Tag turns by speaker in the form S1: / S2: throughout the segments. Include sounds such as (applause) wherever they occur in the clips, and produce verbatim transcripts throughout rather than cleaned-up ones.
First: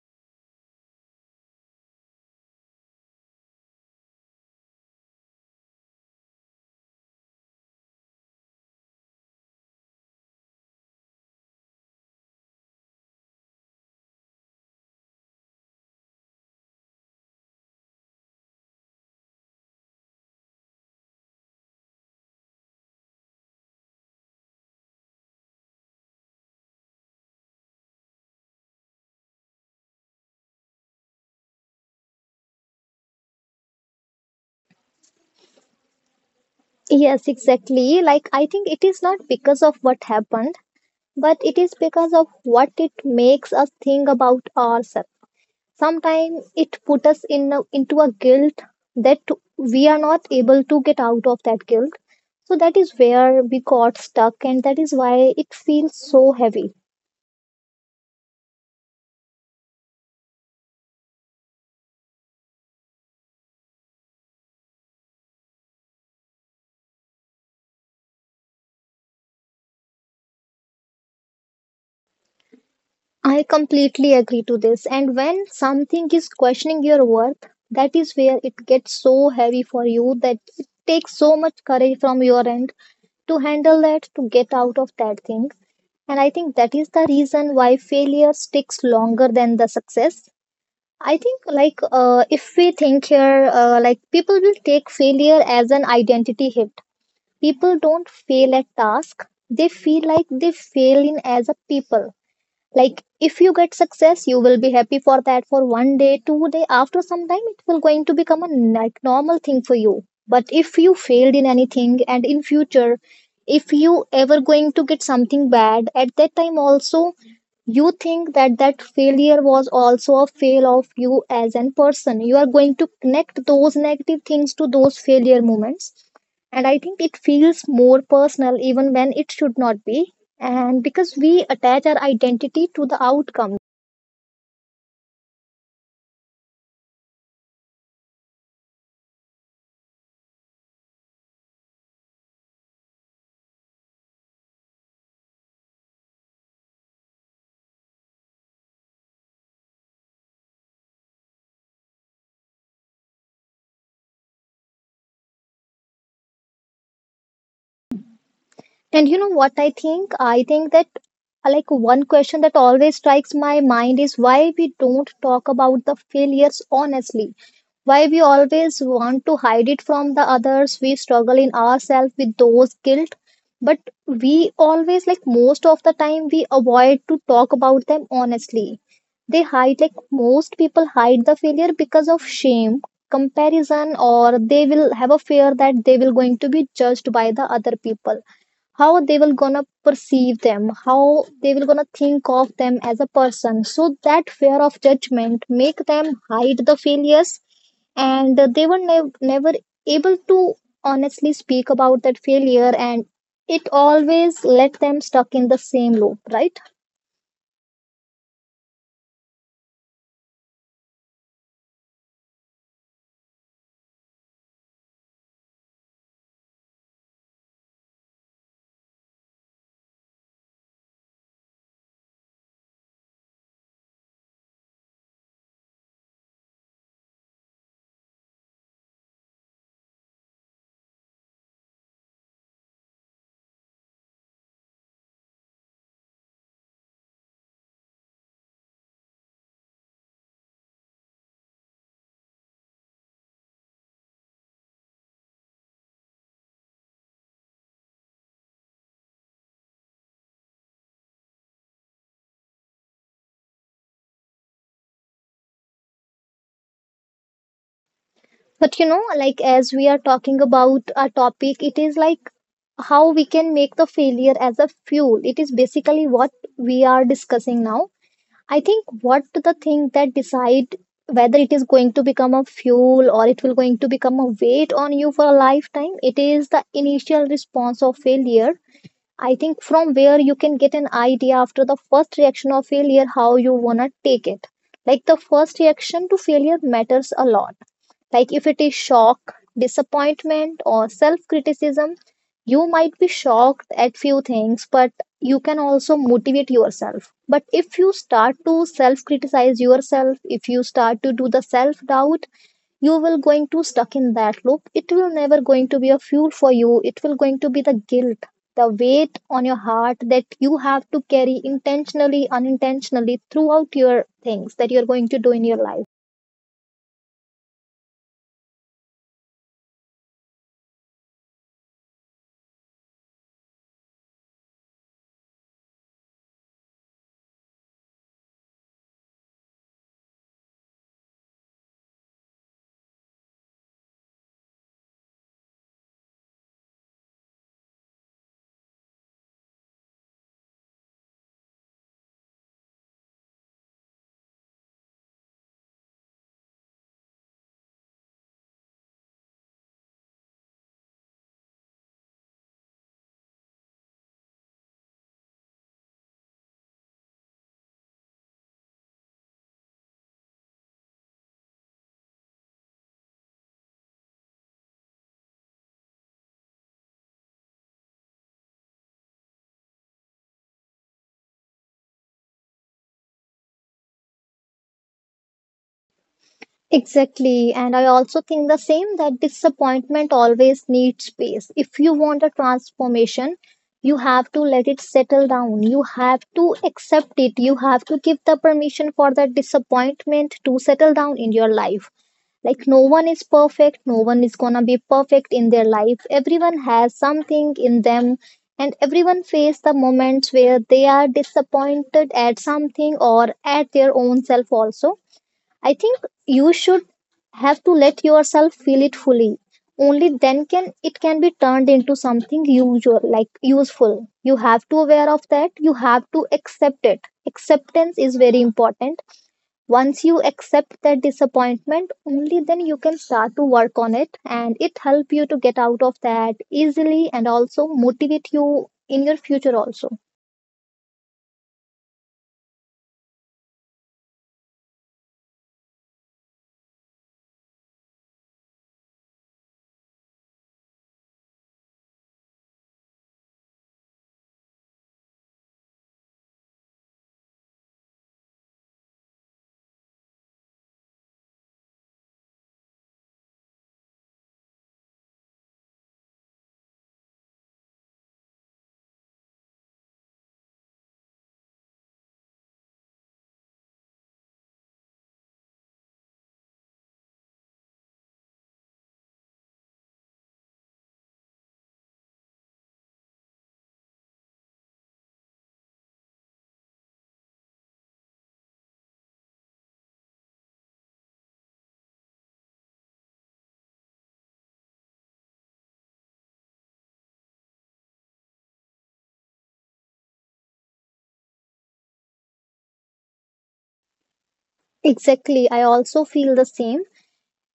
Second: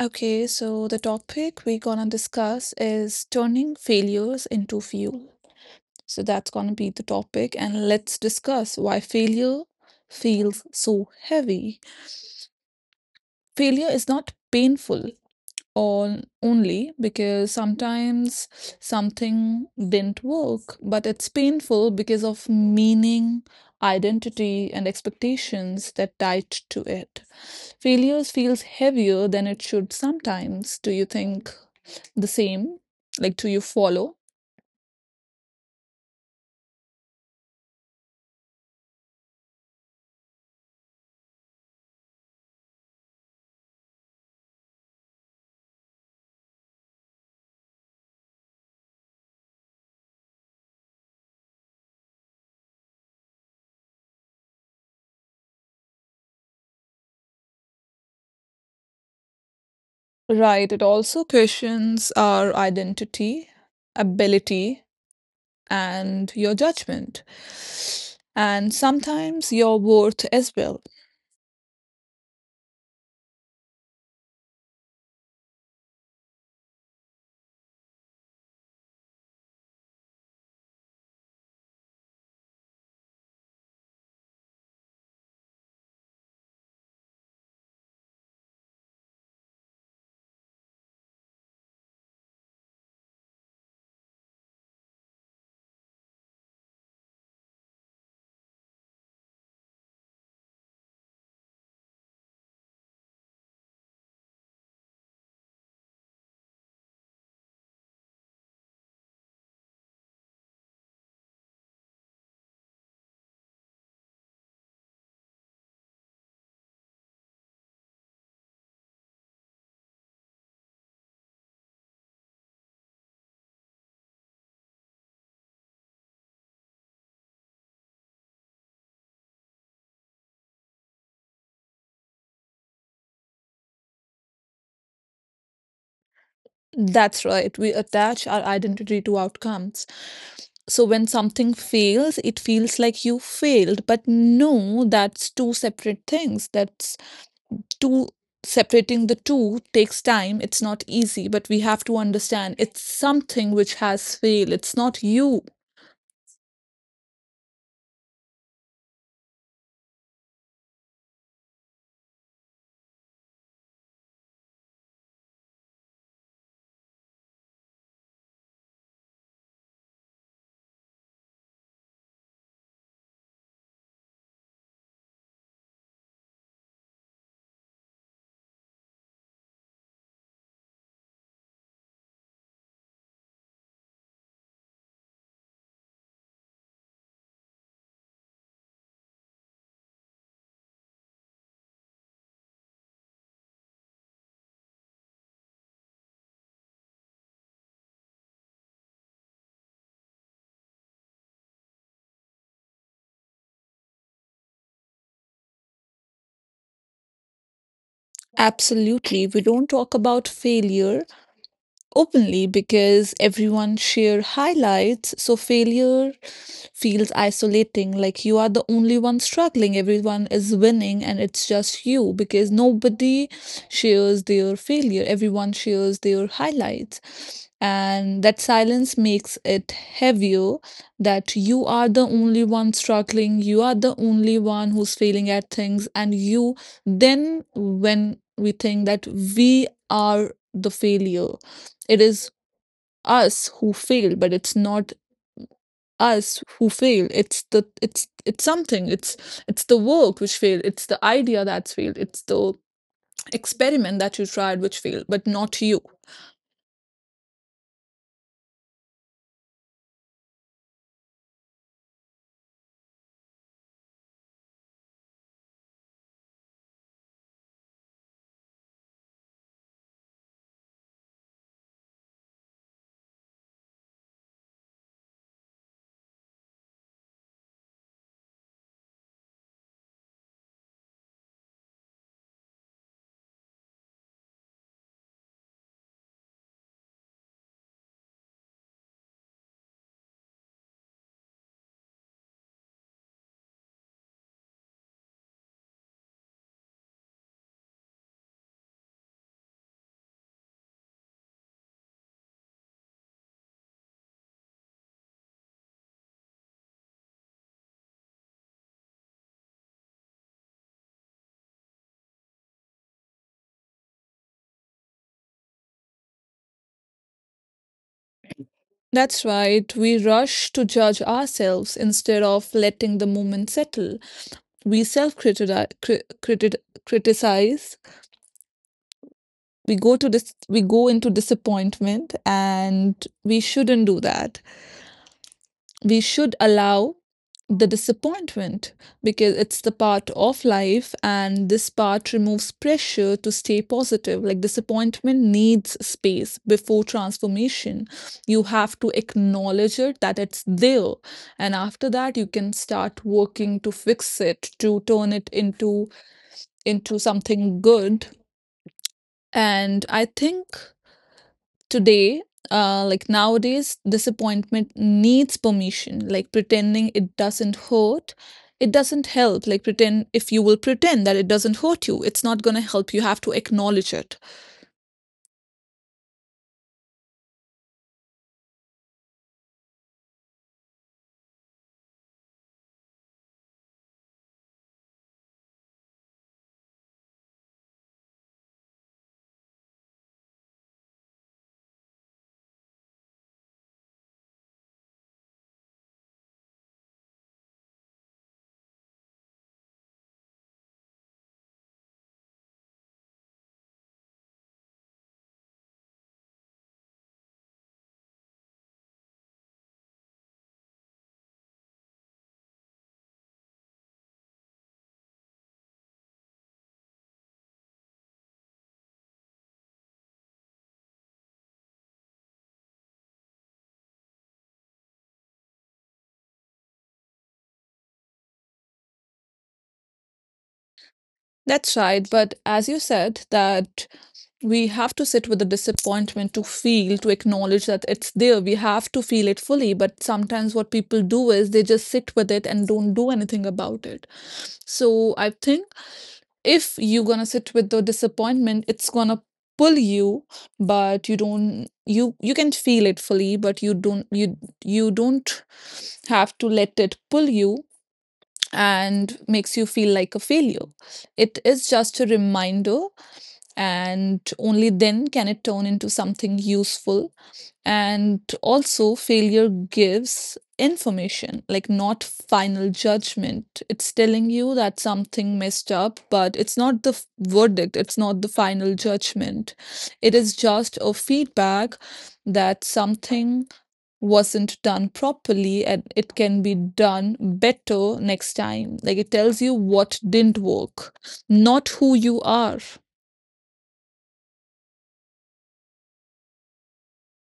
S1: Okay, so the topic we're gonna discuss is turning failures into fuel. So that's gonna be the topic, and let's discuss why failure feels so heavy. Failure is not painful, or only because sometimes something didn't work, but it's painful because of meaning, identity, and expectations that tied to it. Failures feels heavier than it should sometimes. Do you think the same? Like, do you follow?
S2: Yes, exactly. Like, I think it is not because of what happened, but it is because of what it makes us think about ourselves. Sometimes it puts us in a, into a guilt that we are not able to get out of that guilt. So that is where we got stuck, and that is why it feels so heavy.
S1: Right. It also questions our identity, ability, and your judgment, and sometimes your worth as well.
S2: I completely agree to this. And when something is questioning your worth, that is where it gets so heavy for you that it takes so much courage from your end to handle that, to get out of that thing. And I think that is the reason why failure sticks longer than the success. I think, like, uh, if we think here, uh, like, people will take failure as an identity hit. People don't fail at task, they feel like they fail in as a people. Like, if you get success you will be happy for that for one day two day. After some time it will going to become a like normal thing for you, but if you failed in anything and in future if you ever going to get something bad, at that time also you think that that failure was also a fail of you as an person. You are going to connect those negative things to those failure moments, and I think it feels more personal even when it should not be, and because we attach our identity to the outcome.
S1: That's right. We attach our identity to outcomes. So when something fails, it feels like you failed. But no, that's two separate things. That's two, separating the two takes time. It's not easy, but we have to understand it's something which has failed. It's not you.
S2: And you know what, i think i think that uh, like, one question that always strikes my mind is why we don't talk about the failures honestly. Why we always want to hide it from the others, we struggle in ourselves with those guilt, but we always, like, most of the time we avoid to talk about them honestly. They hide, like most people hide the failure because of shame, comparison, or they will have a fear that they will going to be judged by the other people. How they will gonna perceive them, how they will gonna think of them as a person. So that fear of judgment make them hide the failures, and they were nev- never able to honestly speak about that failure, and it always let them stuck in the same loop, right?
S1: Absolutely. We don't talk about failure openly because everyone share highlights, so failure feels isolating. Like, you are the only one struggling, everyone is winning and it's just you because nobody shares their failure, everyone shares their highlights, and that silence makes it heavier, that you are the only one struggling, you are the only one who's failing at things. And you then when we think that we are the failure, it is us who fail, but it's not us who fail. It's the it's it's something. It's it's the work which failed. It's the idea that's failed. It's the experiment that you tried which failed, but not you.
S2: But you know like, as we are talking about a topic, it is like how we can make the failure as a fuel. It is basically what we are discussing now. I think what the thing that decide whether it is going to become a fuel or it will going to become a weight on you for a lifetime, it is the initial response of failure. I think from where you can get an idea, after the first reaction of failure, how you wanna take it. Like, the first reaction to failure matters a lot. Like, if it is shock, disappointment, or self criticism, you might be shocked at few things, but you can also motivate yourself. But if you start to self criticize yourself, if you start to do the self doubt, you will going to stuck in that loop. It will never going to be a fuel for you. It will going to be the guilt, the weight on your heart that you have to carry intentionally, unintentionally throughout your things that you're going to do in your life.
S1: That's right. We rush to judge ourselves instead of letting the moment settle. We self criticize, we go to this we go into disappointment, and we shouldn't do that. We should allow the disappointment because it's the part of life, and this part removes pressure to stay positive. Like, disappointment needs space before transformation. You have to acknowledge it, that it's there, and after that you can start working to fix it, to turn it into into something good. And I think today, uh, like nowadays, disappointment needs permission. Like, pretending it doesn't hurt, it doesn't help. Like, pretend if you will pretend that it doesn't hurt you, it's not gonna help. You have to acknowledge it.
S2: Exactly. And I also think the same, that disappointment always needs space. If you want a transformation, you have to let it settle down. You have to accept it. You have to give the permission for that disappointment to settle down in your life. Like, no one is perfect. No one is gonna be perfect in their life. Everyone has something in them. And everyone face the moments where they are disappointed at something or at their own self also. I think you should have to let yourself feel it fully. Only then can it can be turned into something usual, like useful. You have to aware of that. You have to accept it. Acceptance is very important. Once you accept that disappointment, only then you can start to work on it, and it help you to get out of that easily, and also motivate you in your future also.
S1: That's right. But as you said, that we have to sit with the disappointment to feel, to acknowledge that it's there. We have to feel it fully. But sometimes what people do is they just sit with it and don't do anything about it. So I think if you're gonna sit with the disappointment, it's gonna pull you, but you don't you you can feel it fully, but you don't you you don't have to let it pull you and makes you feel like a failure. It is just a reminder, and only then can it turn into something useful. And also, failure gives information, like not final judgment. It's telling you that something messed up, but it's not the f- verdict, it's not the final judgment. It is just a feedback that something wasn't done properly and it can be done better next time. Like, it tells you what didn't work, not who you are.
S2: Exactly, I also feel the same.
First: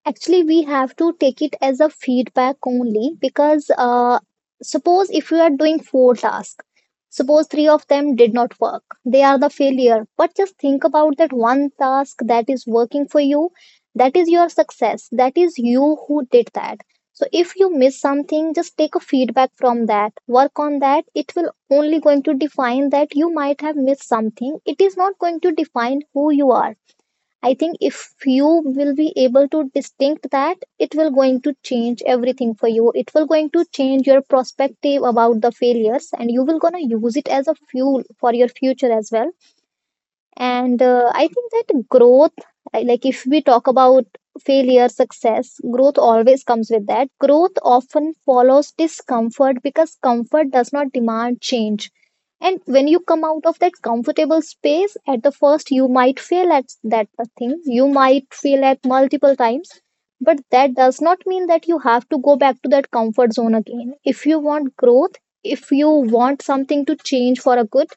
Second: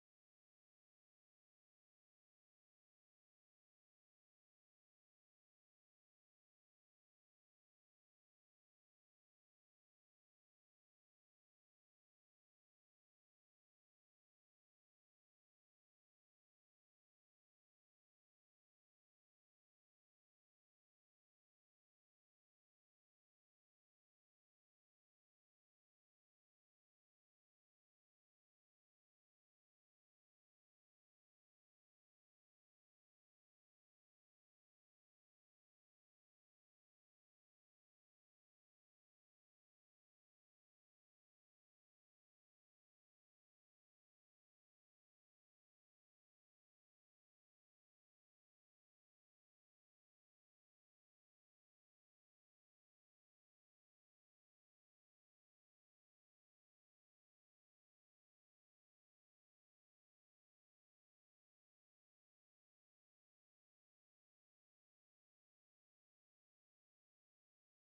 S2: Actually, we have to take it as a feedback only because uh, suppose if you are doing four tasks, suppose three of them did not work, they are the failure. But just think about that one task that is working for you, that is your success, that is you who did that. So if you miss something, just take a feedback from that, work on that. It will only going to define that you might have missed something. It is not going to define who you are. I think if you will be able to distinct that, it will going to change everything for you. It will going to change your perspective about the failures, and you will gonna use it as a fuel for your future as well. And uh, I think that growth, I- like, if we talk about failure, success, growth always comes with that. Growth often follows discomfort because comfort does not demand change. And when you come out of that comfortable space, at the first you might fail at that thing, you might fail at multiple times, but that does not mean that you have to go back to that comfort zone again. If you want growth, if you want something to change for a good,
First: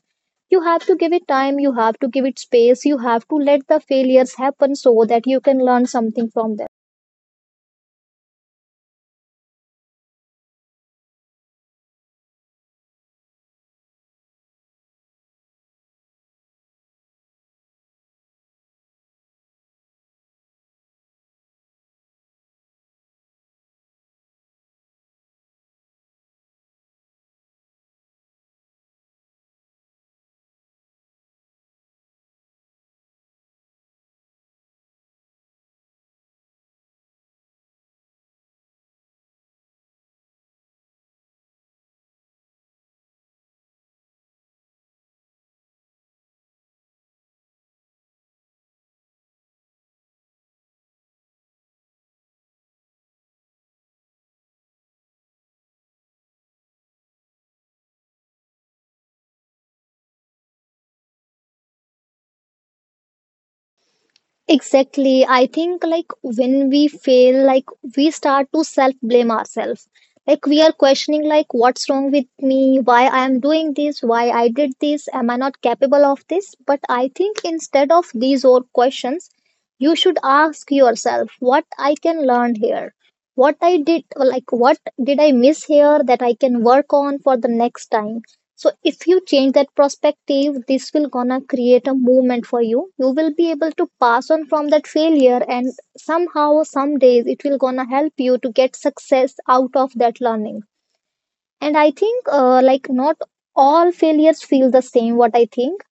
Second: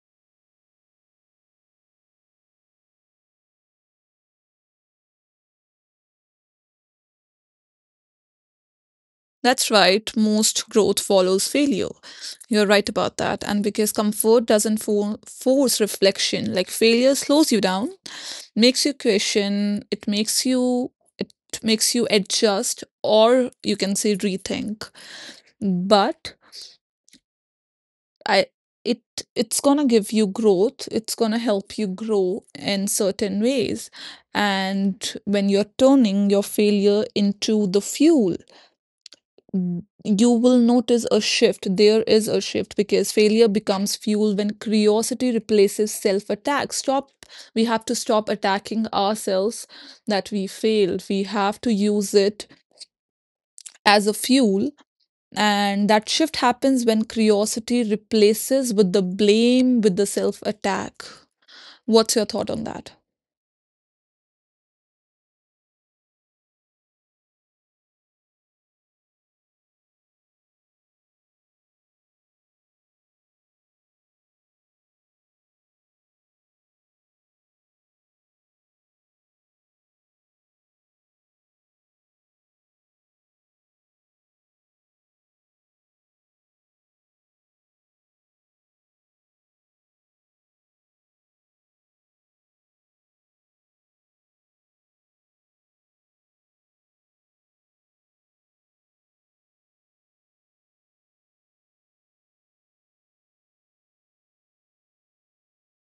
S2: you have to give it time, you have to give it space, you have to let the failures happen so that you can learn something from them.
S1: That's right, most growth follows failure. You're right about that. And because comfort doesn't fo- force reflection, like failure slows you down, makes you question, it makes you it makes you adjust, or you can say rethink. But I it it's gonna give you growth, it's gonna help you grow in certain ways. And when you're turning your failure into the fuel, n- you will notice a shift. There is a shift because failure becomes fuel when curiosity replaces self attack. Stop. We have to stop attacking ourselves, that we failed. We have to use it as a fuel. And that shift happens when curiosity replaces with the blame, with the self attack. What's your thought on that?
S2: Exactly. I think, like, when we fail, like, we start to self blame ourselves. Like, we are questioning like, what's wrong with me, why I am doing this, why I did this, am I not capable of this? But I think instead of these old questions, you should ask yourself what I can learn here. What I did, like, what did I miss here that I can work on for the next time? So if you change that perspective, this will gonna create a movement for you. You will be able to pass on from that failure, and somehow some days it will gonna help you to get success out of that learning. And I think uh, like, not all failures feel the same, what I think.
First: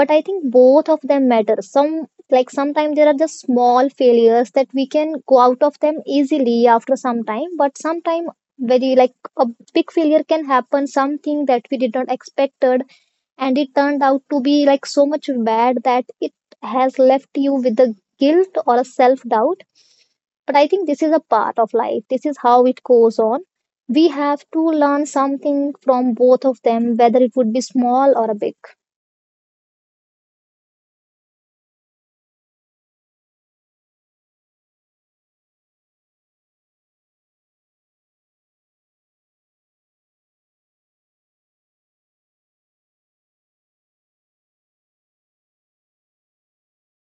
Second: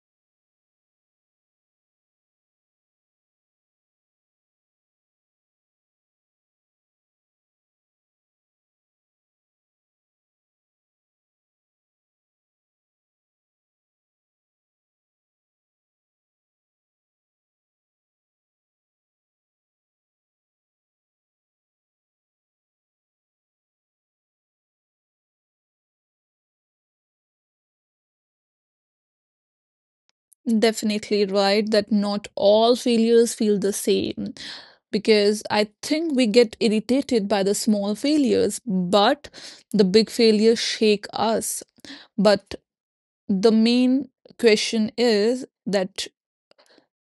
S2: But I think both of them matter. Some, like, sometimes there are just small failures that we can go out of them easily after some time, but sometimes very like a big failure can happen, something that we did not expected, and it turned out to be like so much bad that it has left you with a guilt or a self doubt. But I think this is a part of life, this is how it goes on. We have to learn something from both of them, whether it would be small or a big.
S1: Definitely right that not all failures feel the same because I think we get irritated by the small failures, but the big failures shake us. But the main question is that,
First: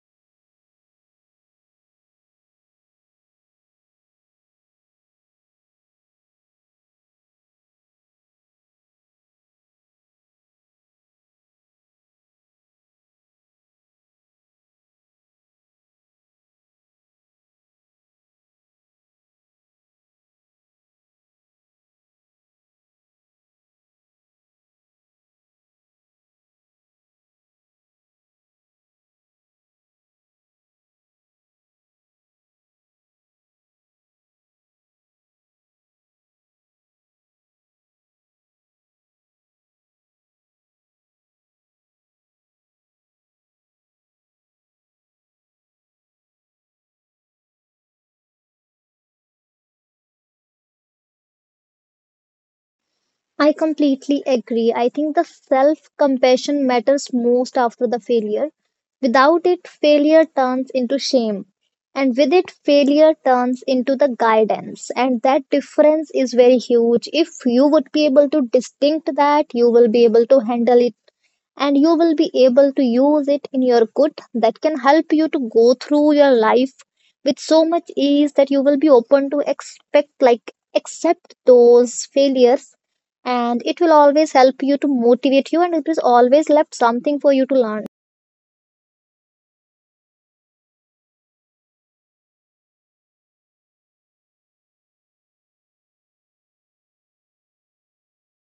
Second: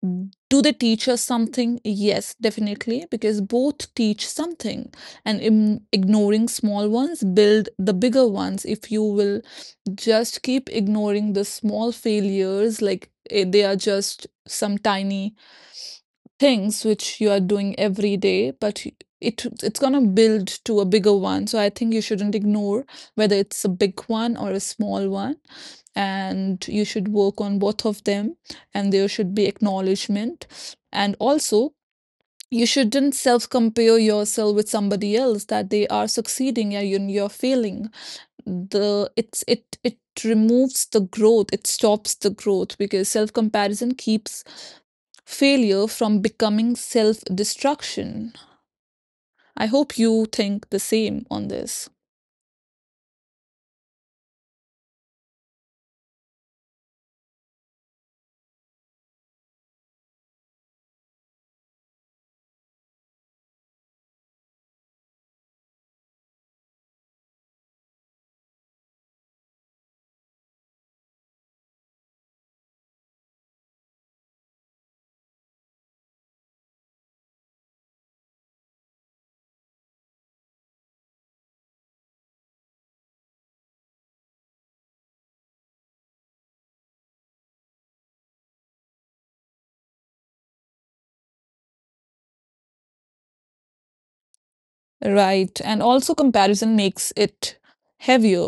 S1: Mm, do they teach us something? Yes, definitely, because both teach something, and im- ignoring small ones build the bigger ones. If you will just keep ignoring the small failures, like, eh, they are just some tiny things which you are doing every day, but y- it it's going to build to a bigger one. So I think you shouldn't ignore whether it's a big one or a small one, and you should work on both of them. And there should be acknowledgement. And also, you shouldn't self compare yourself with somebody else, that they are succeeding and you- you're failing. The it's it it removes the growth, it stops the growth, because self comparison keeps failure from becoming self destruction. I hope you think the same on this.
S2: I completely agree. I think the self compassion matters most after the failure. Without it, failure turns into shame. And with it, failure turns into the guidance. And that difference is very huge. If you would be able to distinct that, you will be able to handle it and you will be able to use it in your good that can help you to go through your life with so much ease that you will be open to expect, like accept those failures, and it will always help you to motivate you, and it is always left something for you to learn.
S1: Right. And also, comparison makes it heavier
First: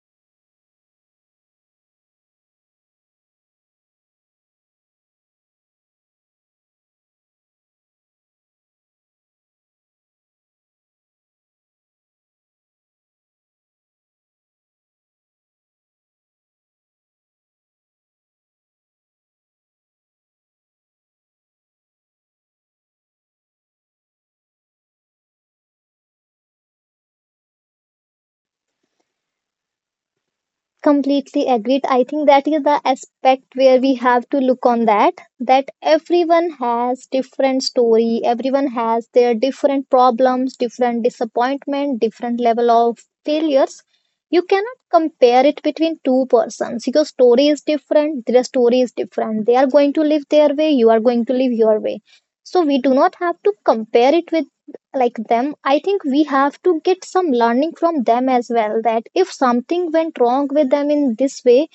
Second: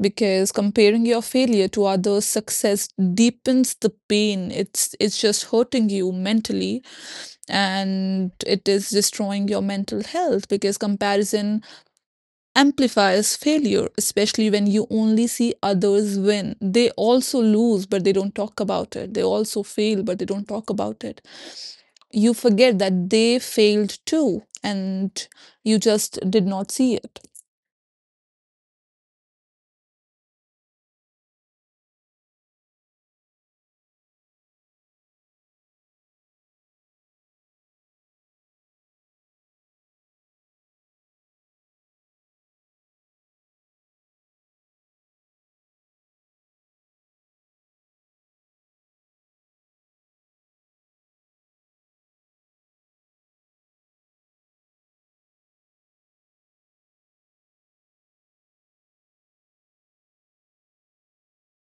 S1: because comparing your failure to others' success deepens the pain. It's, it's just hurting you mentally and it is destroying your mental health because comparison amplifies failure, especially when you only see others win. They also lose, but they don't talk about it. They also fail, but they don't talk about it. You forget that they failed too, and you just did not see it.
S2: Completely agreed. I think that is the aspect where we have to look on, that that everyone has different story, everyone has their different problems, different disappointment, different level of failures. You cannot compare it between two persons. Your story is different, their story is different. They are going to live their way, you are going to live your way. So we do not have to compare it with like them. I think we have to get some learning from them as well, that if something went wrong with them in this way,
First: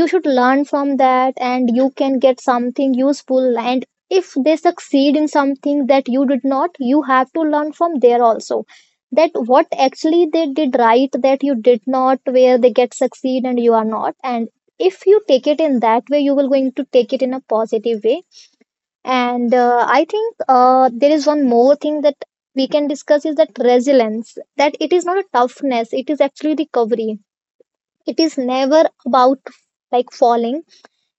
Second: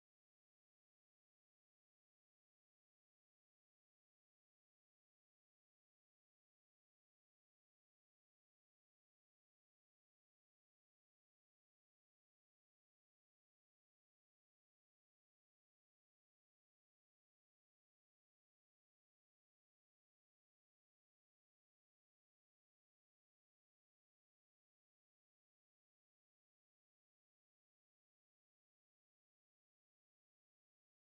S2: you should learn from that and you can get something useful. And if they succeed in something that you did not, you have to learn from there also, that what actually they did right that you did not, where they get succeed and you are not. And if you take it in that way, you will going to take it in a positive way. And uh, I think uh, there is one more thing that we can discuss, is that resilience, that it is not a toughness, it is actually recovery. It is never about like falling,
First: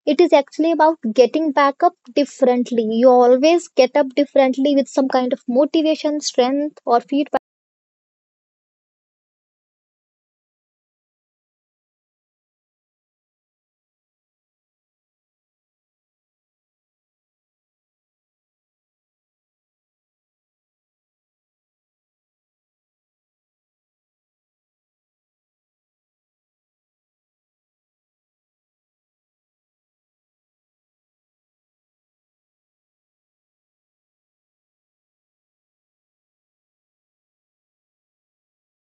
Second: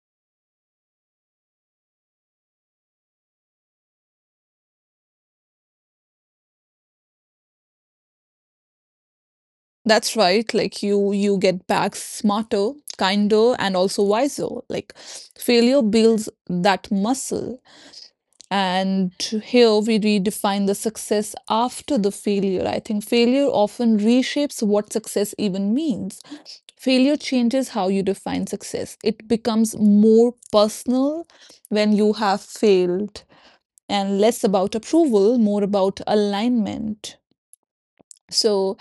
S2: it is actually about getting back up differently. You always get up differently with some kind of motivation, strength, or feedback.
S1: That's right. Like, you, you get back smarter, kinder, and also wiser. Like, failure builds that muscle. And here we redefine the success after the failure. I think failure often reshapes what success even means. Failure changes how you define success, it becomes more personal when you have failed, and less about approval, more about alignment. So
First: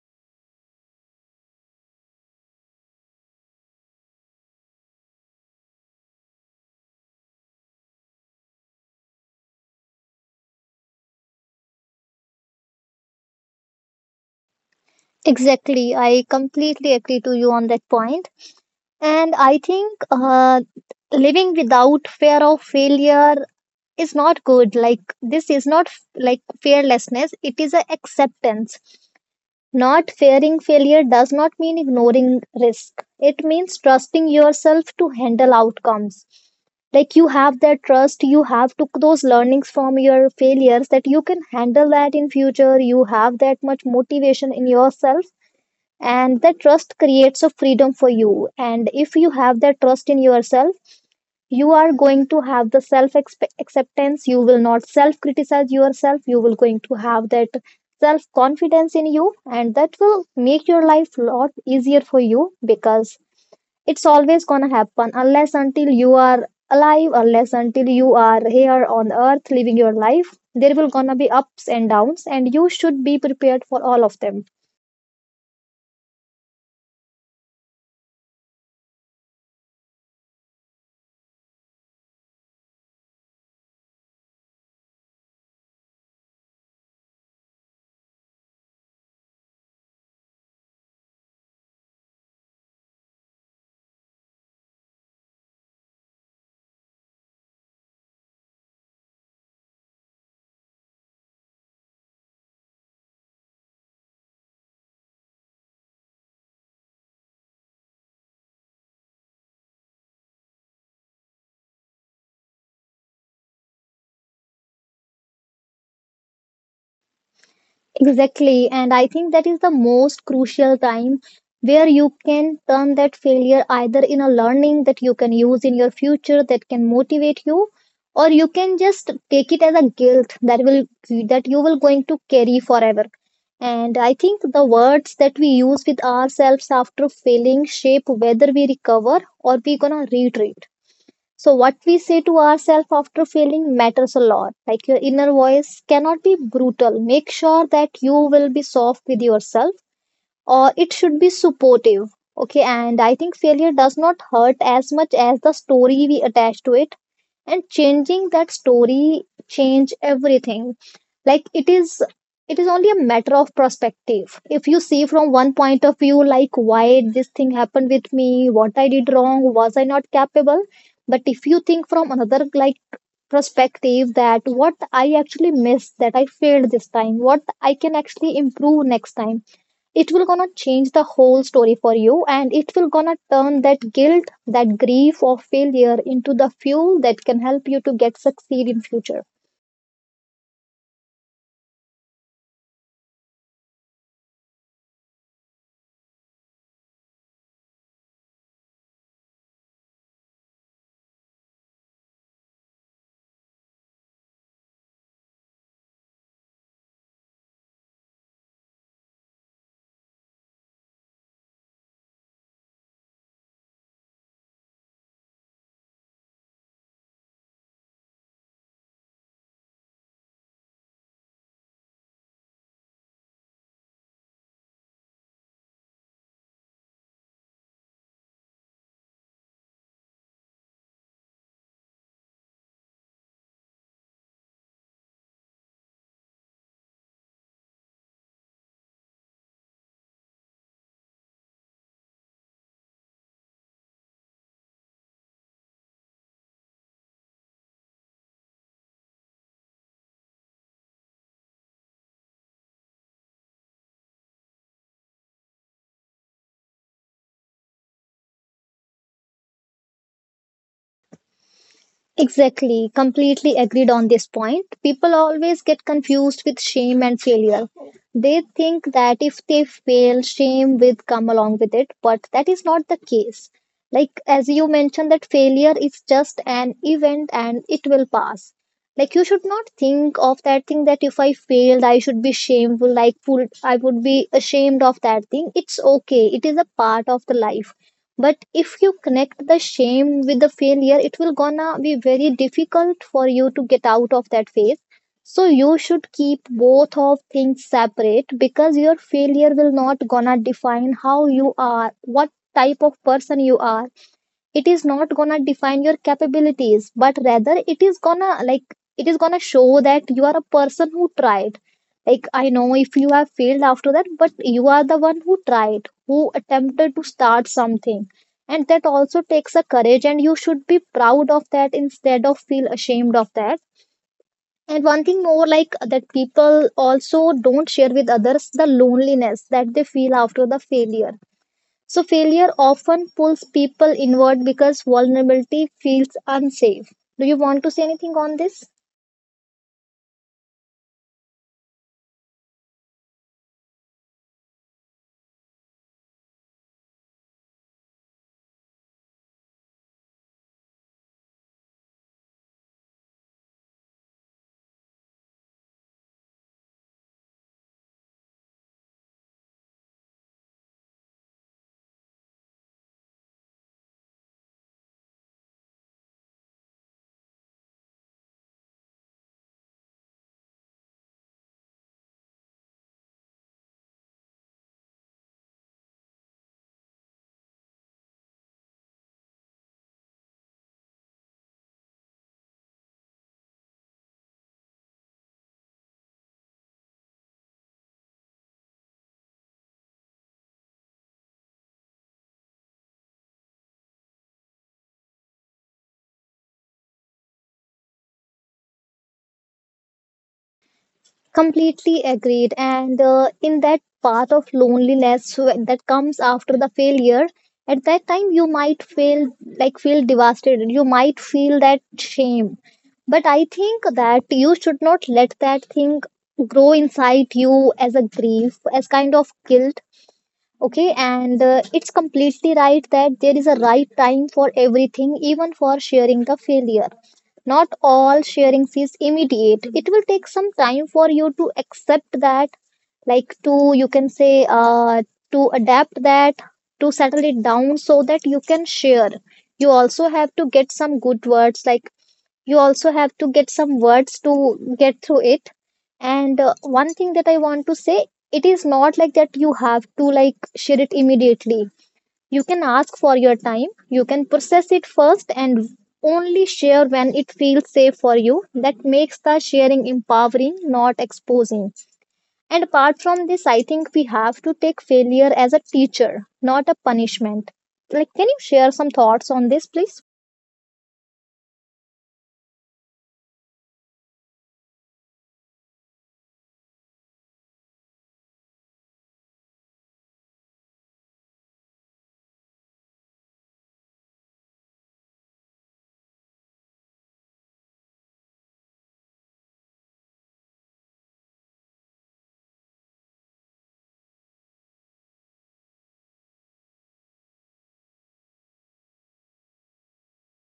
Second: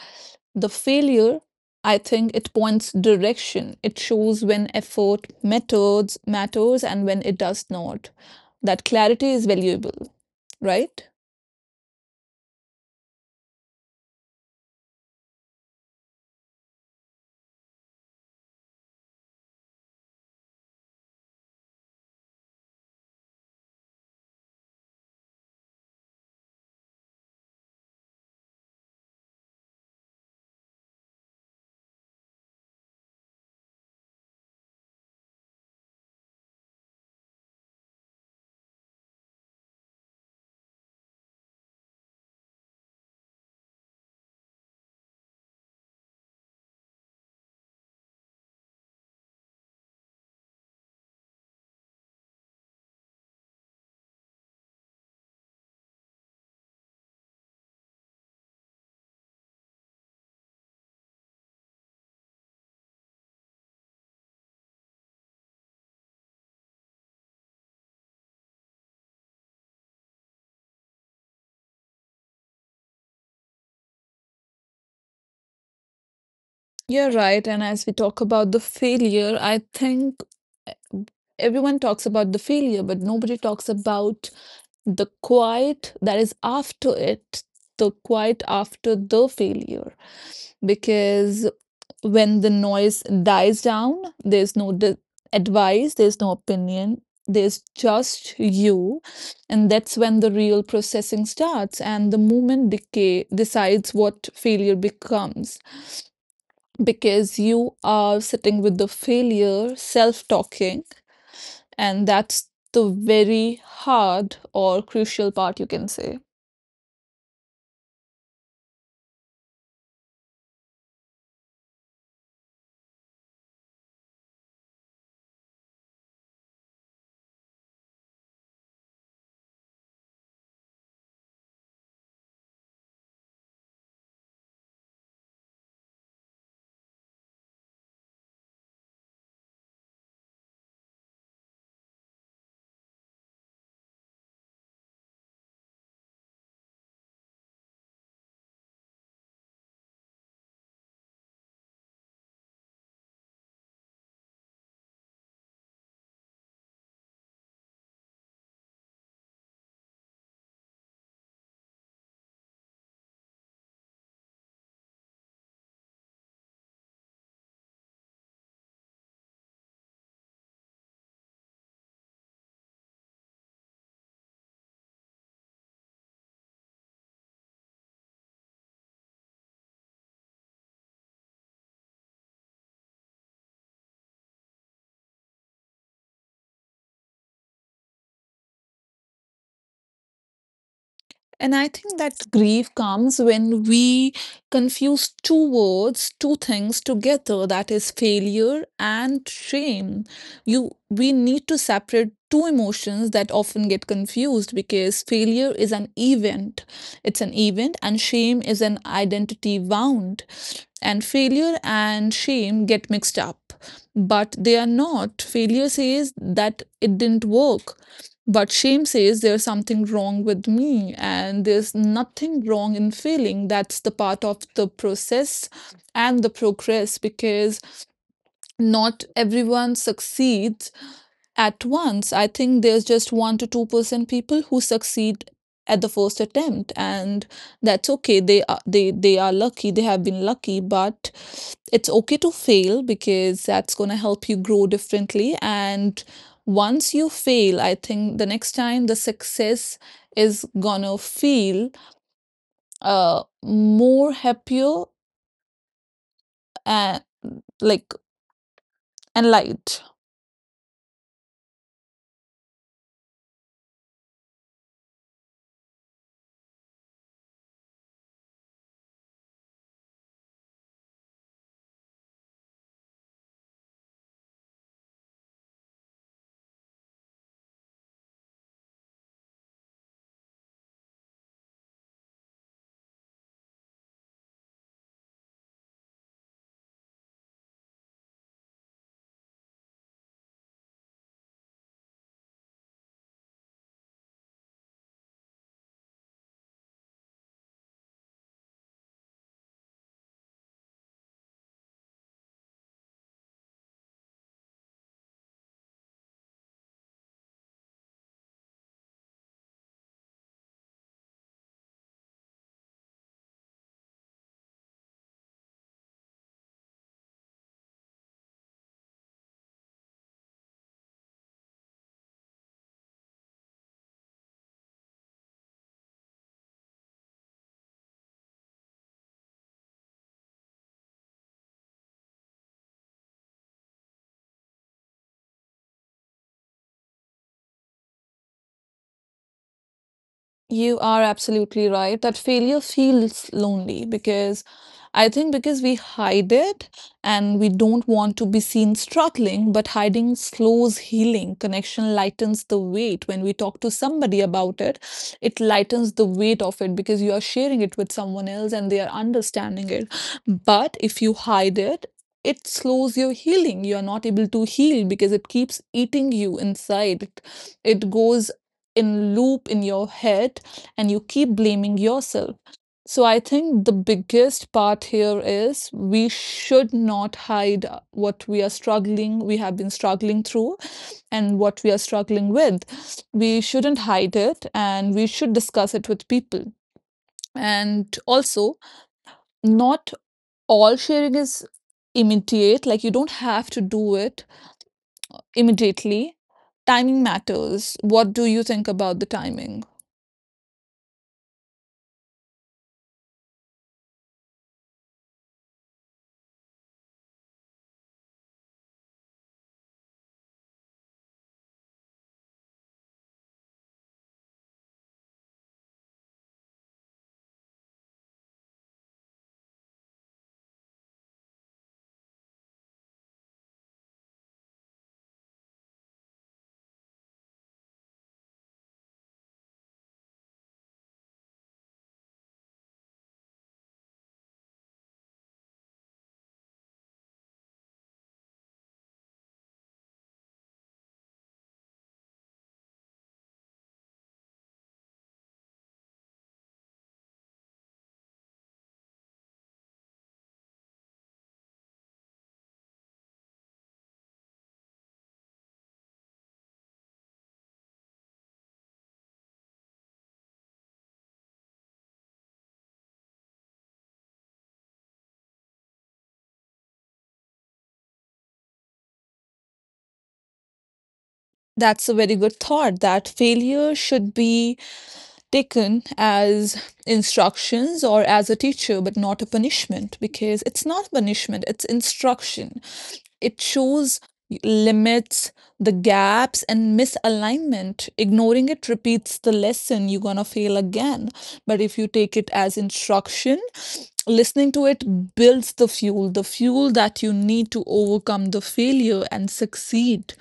S1: the failure. I think it points direction. It shows when effort methods matters and when it does not. That clarity is valuable, right?
S2: Exactly, I completely agree to you on that point. And I think uh, living without fear of failure is not good, like this is not f- like fearlessness, it is a acceptance. Not fearing failure does not mean ignoring risk, it means trusting yourself to handle outcomes. Like you have that trust, you have took those learnings from your failures that you can handle that in future, you have that much motivation in yourself, and that trust creates a freedom for you. And if you have that trust in yourself, you are going to have the self acceptance. You will not self criticize yourself. You will going to have that self confidence in you, and that will make your life a lot easier for you, because it's always gonna happen unless until you are alive, unless until you are here on earth living your life. There will gonna be ups and downs, and you should be prepared for all of them.
S1: You're right. And as we talk about the failure, I think everyone talks about the failure, but nobody talks about the quiet that is after it, the quiet after the failure. Because when the noise dies down, there's no d advice, there's no opinion, there's just you. And that's when the real processing starts and the moment decay decides what failure becomes, because you are sitting with the failure, self talking, and that's the very hard or crucial part, you can say.
S2: Exactly. And I think that is the most crucial time where you can turn that failure either in a learning that you can use in your future that can motivate you, or you can just take it as a guilt that will that you will going to carry forever. And I think the words that we use with ourselves after failing shape whether we recover or we gonna retreat. So, what we say to ourselves after failing matters a lot. Like your inner voice cannot be brutal. Make sure that you will be soft with yourself, or it should be supportive. Okay, and I think failure does not hurt as much as the story we attach to it, and changing that story change everything. Like it is it is only a matter of perspective. If you see from one point of view, like why this thing happened with me, what I did wrong, was I not capable? But if you think from another like perspective, that what I actually missed, that I failed this time, what I can actually improve next time, it will gonna change the whole story for you, and it will gonna turn that guilt, that grief or failure into the fuel that can help you to get succeed in future.
S1: And I think that grief comes when we confuse two words, two things together, that is failure and shame. You we need to separate two emotions that often get confused because failure is an event. It's an event and shame is an identity wound. And failure and shame get mixed up. But they are not. Failure says that it didn't work. But shame says there's something wrong with me, and there's nothing wrong in failing. That's the part of the process and the progress because not everyone succeeds at once. I think there's just one to two percent people who succeed at the first attempt. And that's okay, they are they they are lucky, they have been lucky. But it's okay to fail because that's going to help you grow differently. And once you fail, I think the next time the success is going to feel uh more happier and, like, and light.
S2: Exactly, completely agreed on this point. People always get confused with shame and failure. They think that if they fail, shame will come along with it, but that is not the case. Like, as you mentioned, that failure is just an event and it will pass. Like, you should not think of that thing that if I failed, I should be shameful, like, full- I would be ashamed of that thing. It's okay, it is a part of the life. But if you connect the shame with the failure, it will gonna be very difficult for you to get out of that phase. So you should keep both of things separate, because your failure will not gonna define how you are, what type of person you are, it is not gonna define your capabilities, but rather it is gonna like it is gonna show that you are a person who tried. Like I know if you have failed after that, but you are the one who tried, who attempted to start something, and that also takes a courage, and you should be proud of that instead of feel ashamed of that. And one thing more like that, people also don't share with others the loneliness that they feel after the failure. So failure often pulls people inward because vulnerability feels unsafe. Do you want to say anything on this?
S1: You are absolutely right that failure feels lonely because I think because we hide it and we don't want to be seen struggling, but hiding slows healing. Connection lightens the weight. When we talk to somebody about it, it lightens the weight of it because you are sharing it with someone else and they are understanding it. But if you hide it, it slows your healing. You are not able to heal because it keeps eating you inside. It, it goes in loop in your head and you keep blaming yourself. So I think the biggest part here is we should not hide uh, what we are struggling, we have been struggling through, and what we are struggling with. We shouldn't hide it and we should discuss it with people. And also, not all sharing is immediate, like, you don't have to do it immediately. Timing matters. What do you think about the timing?
S2: Completely agreed. And uh, in that path of loneliness wh- that comes after the failure, at that time you might feel like feel devastated. You might feel that shame. But I think that you should not let that thing grow inside you as a grief, as kind of guilt. Okay, and uh, it's completely right that there is a right time for everything, even for sharing the failure. Not all sharing is immediate. It will take some time for you to accept that, like to, you can say, uh, to adapt that, to settle it down so that you can share. You also have to get some good words, like you also have to get some words to get through it. And uh, one thing that I want to say, it is not like that you have to like share it immediately, you can ask for your time, you can process it first, and only share when it feels safe for you. That makes the sharing empowering, not exposing. And apart from this, I think we have to take failure as a teacher, not a punishment. Like, can you share some thoughts on this, please?
S1: That's a very good thought, that failure should be taken as instructions or as a teacher, but not a punishment, because it's not punishment, it's instruction. It shows limits, the gaps, and misalignment. Ignoring it repeats the lesson, you're gonna fail again. But if you take it as instruction, listening to it builds the fuel, the fuel that you need to overcome the failure and succeed.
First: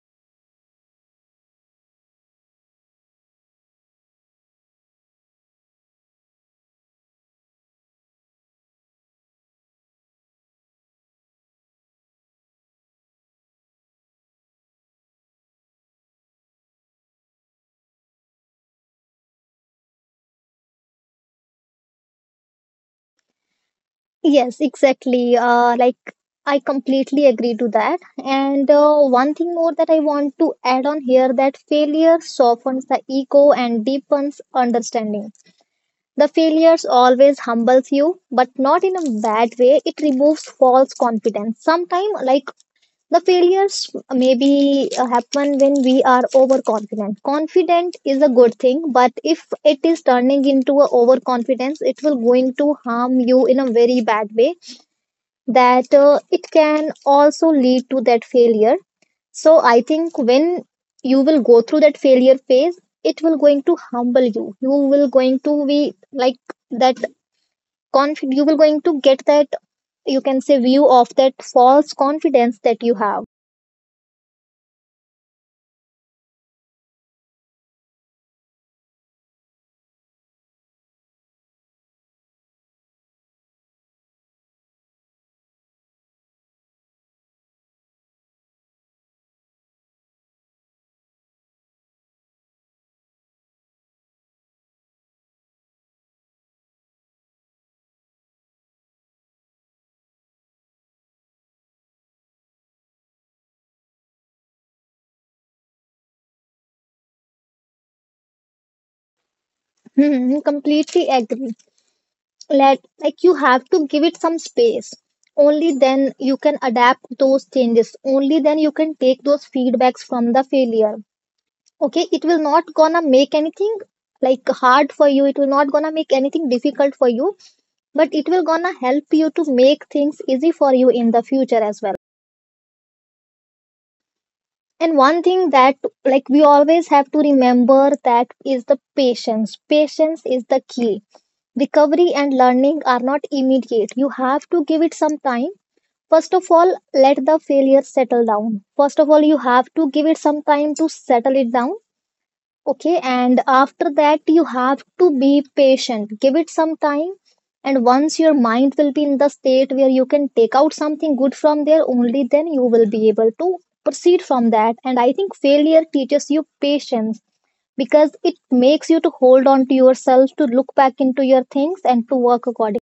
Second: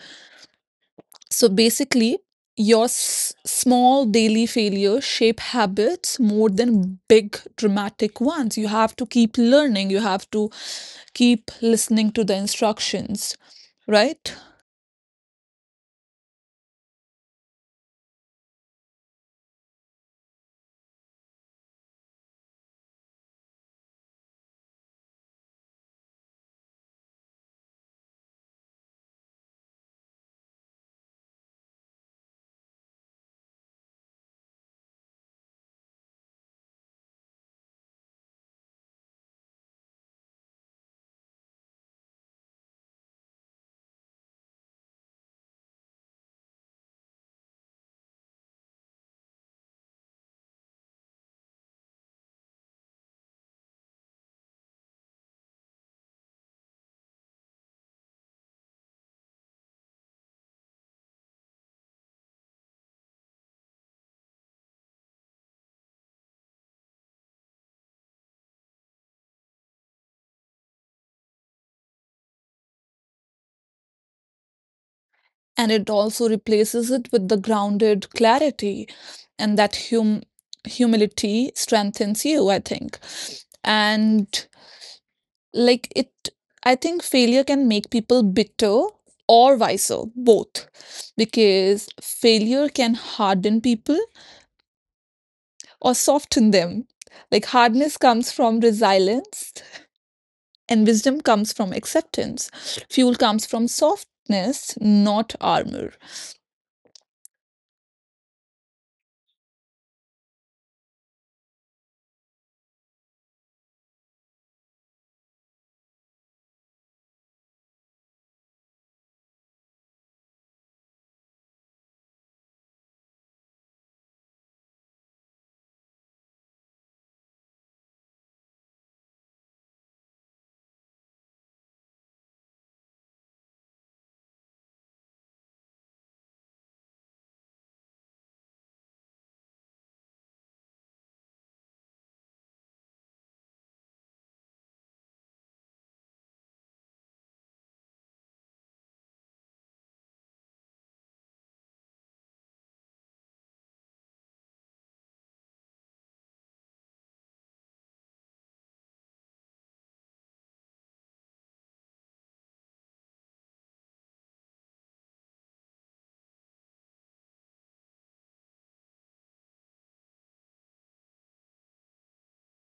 S1: So basically, your s- small daily failures shape habits more than big dramatic ones. You have to keep learning, you have to keep listening to the instructions, right?
S2: Yes, exactly. Uh, like I completely agree to that. And uh, one thing more that I want to add on here, that failure softens the ego and deepens understanding. The failures always humbles you, but not in a bad way. It removes false confidence. Sometimes, like the failures maybe uh, happen when we are overconfident. Confident is a good thing, but if it is turning into a overconfidence, it will going to harm you in a very bad way, that uh, it can also lead to that failure. So I think when you will go through that failure phase, it will going to humble you, you will going to be like that conf- you will going to get that, you can say, view of that false confidence that you have.
S1: And it also replaces it with the grounded clarity, and that hum- humility strengthens you, I think. And, like, it I think failure can make people bitter or wiser, both, because failure can harden people or soften them. Like, hardness comes from resilience and wisdom comes from acceptance. Fuel comes from softness, not armor.
S2: (laughs) Hmm, completely agree. Let like you have to give it some space, only then you can adapt those changes, only then you can take those feedbacks from the failure. Okay, it will not gonna make anything like hard for you. It will not gonna make anything difficult for you, but it will gonna help you to make things easy for you in the future as well. And one thing that, like, we always have to remember, that is the patience. Patience is the key. Recovery and learning are not immediate. You have to give it some time. First of all, let the failure settle down. First of all, you have to give it some time to settle it down. Okay, and after that, you have to be patient. Give it some time, and once your mind will be in the state where you can take out something good from there, only then you will be able to proceed from that. And I think failure teaches you patience because it makes you to hold on to yourself, to look back into your things, and to work accordingly.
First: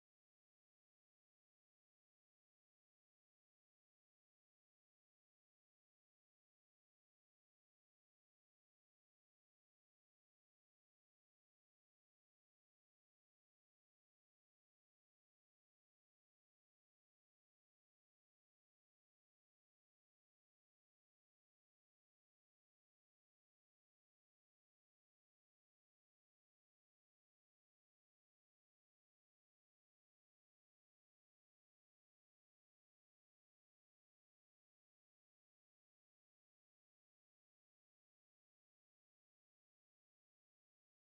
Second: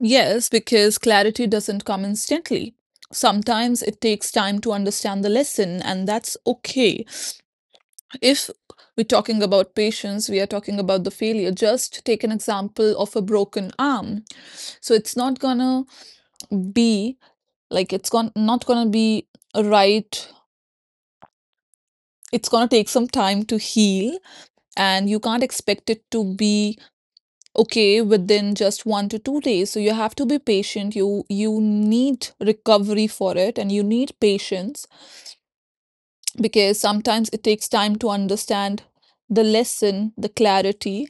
S1: Yes, because clarity doesn't come instantly. Sometimes it takes time to understand the lesson, and that's okay. If we're talking about patience, we are talking about the failure. Just take an example of a broken arm. So it's not gonna be, like, it's gon- not gonna be a right. It's gonna take some time to heal, and you can't expect it to be okay within just one to two days. So you have to be patient, you you need recovery for it and you need patience, because sometimes it takes time to understand the lesson, the clarity.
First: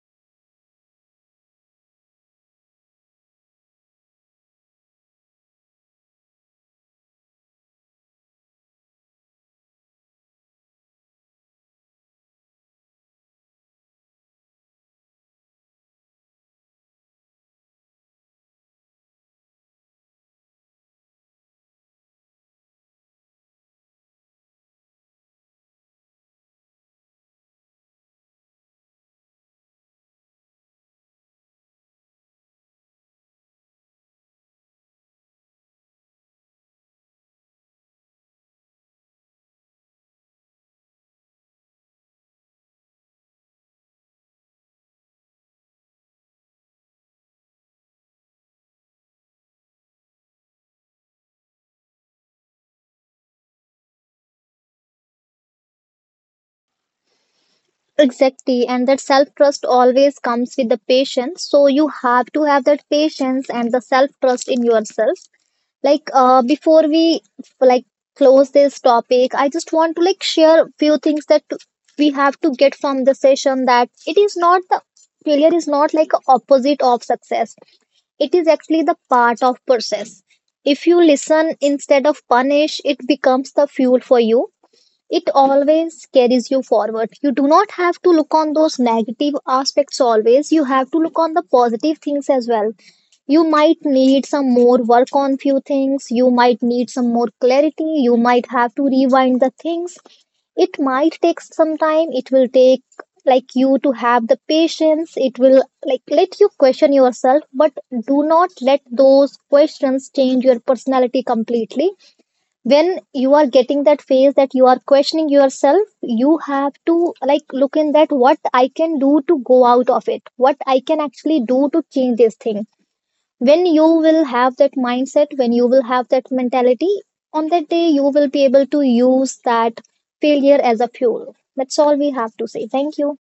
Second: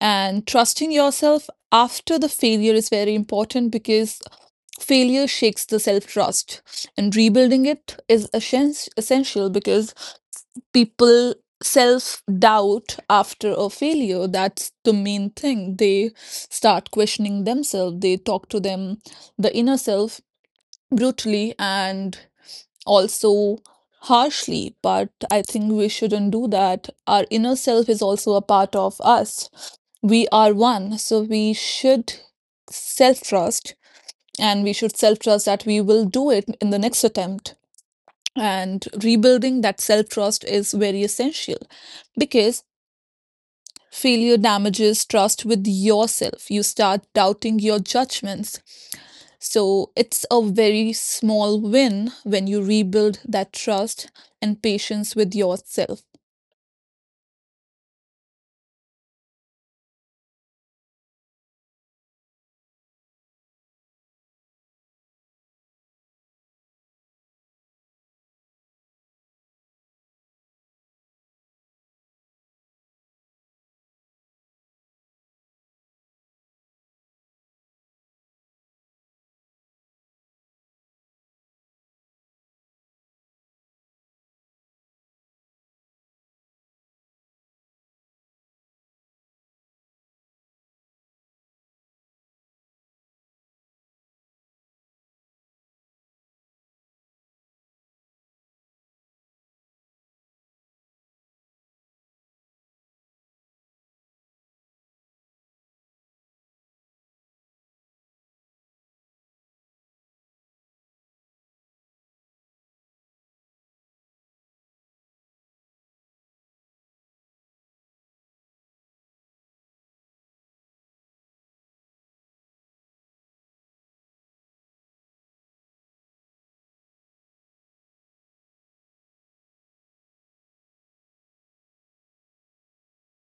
S1: And trusting yourself after the failure is very important because failure shakes the self trust, and rebuilding it is essen- essential, because people self doubt after a failure. That's the main thing, they start questioning themselves, they talk to them, the inner self, brutally and also harshly. But I think we shouldn't do that. Our inner self is also a part of us, we are one. So we should self trust, and we should self trust that we will do it in the next attempt. And rebuilding that self trust is very essential because failure damages trust with yourself. You start doubting your judgments. So it's a very small win when you rebuild that trust and patience with yourself.
S2: Exactly, and that self trust always comes with the patience. So you have to have that patience and the self trust in yourself. Like uh, before we like close this topic, I just want to like share few things that we have to get from the session, that it is not the failure is not like a opposite of success. It is actually the part of process. If you listen instead of punish, it becomes the fuel for you. It always carries you forward, you do not have to look on those negative aspects, always you have to look on the positive things as well. You might need some more work on few things, you might need some more clarity, you might have to rewind the things. It might take some time, it will take like you to have the patience, it will like let you question yourself, but do not let those questions change your personality completely. When you are getting that phase, that you are questioning yourself, you have to like look in that, what I can do to go out of it, what I can actually do to change this thing. When you will have that mindset, when you will have that mentality, on that day you will be able to use that failure as a fuel. That's all we have to say. Thank you.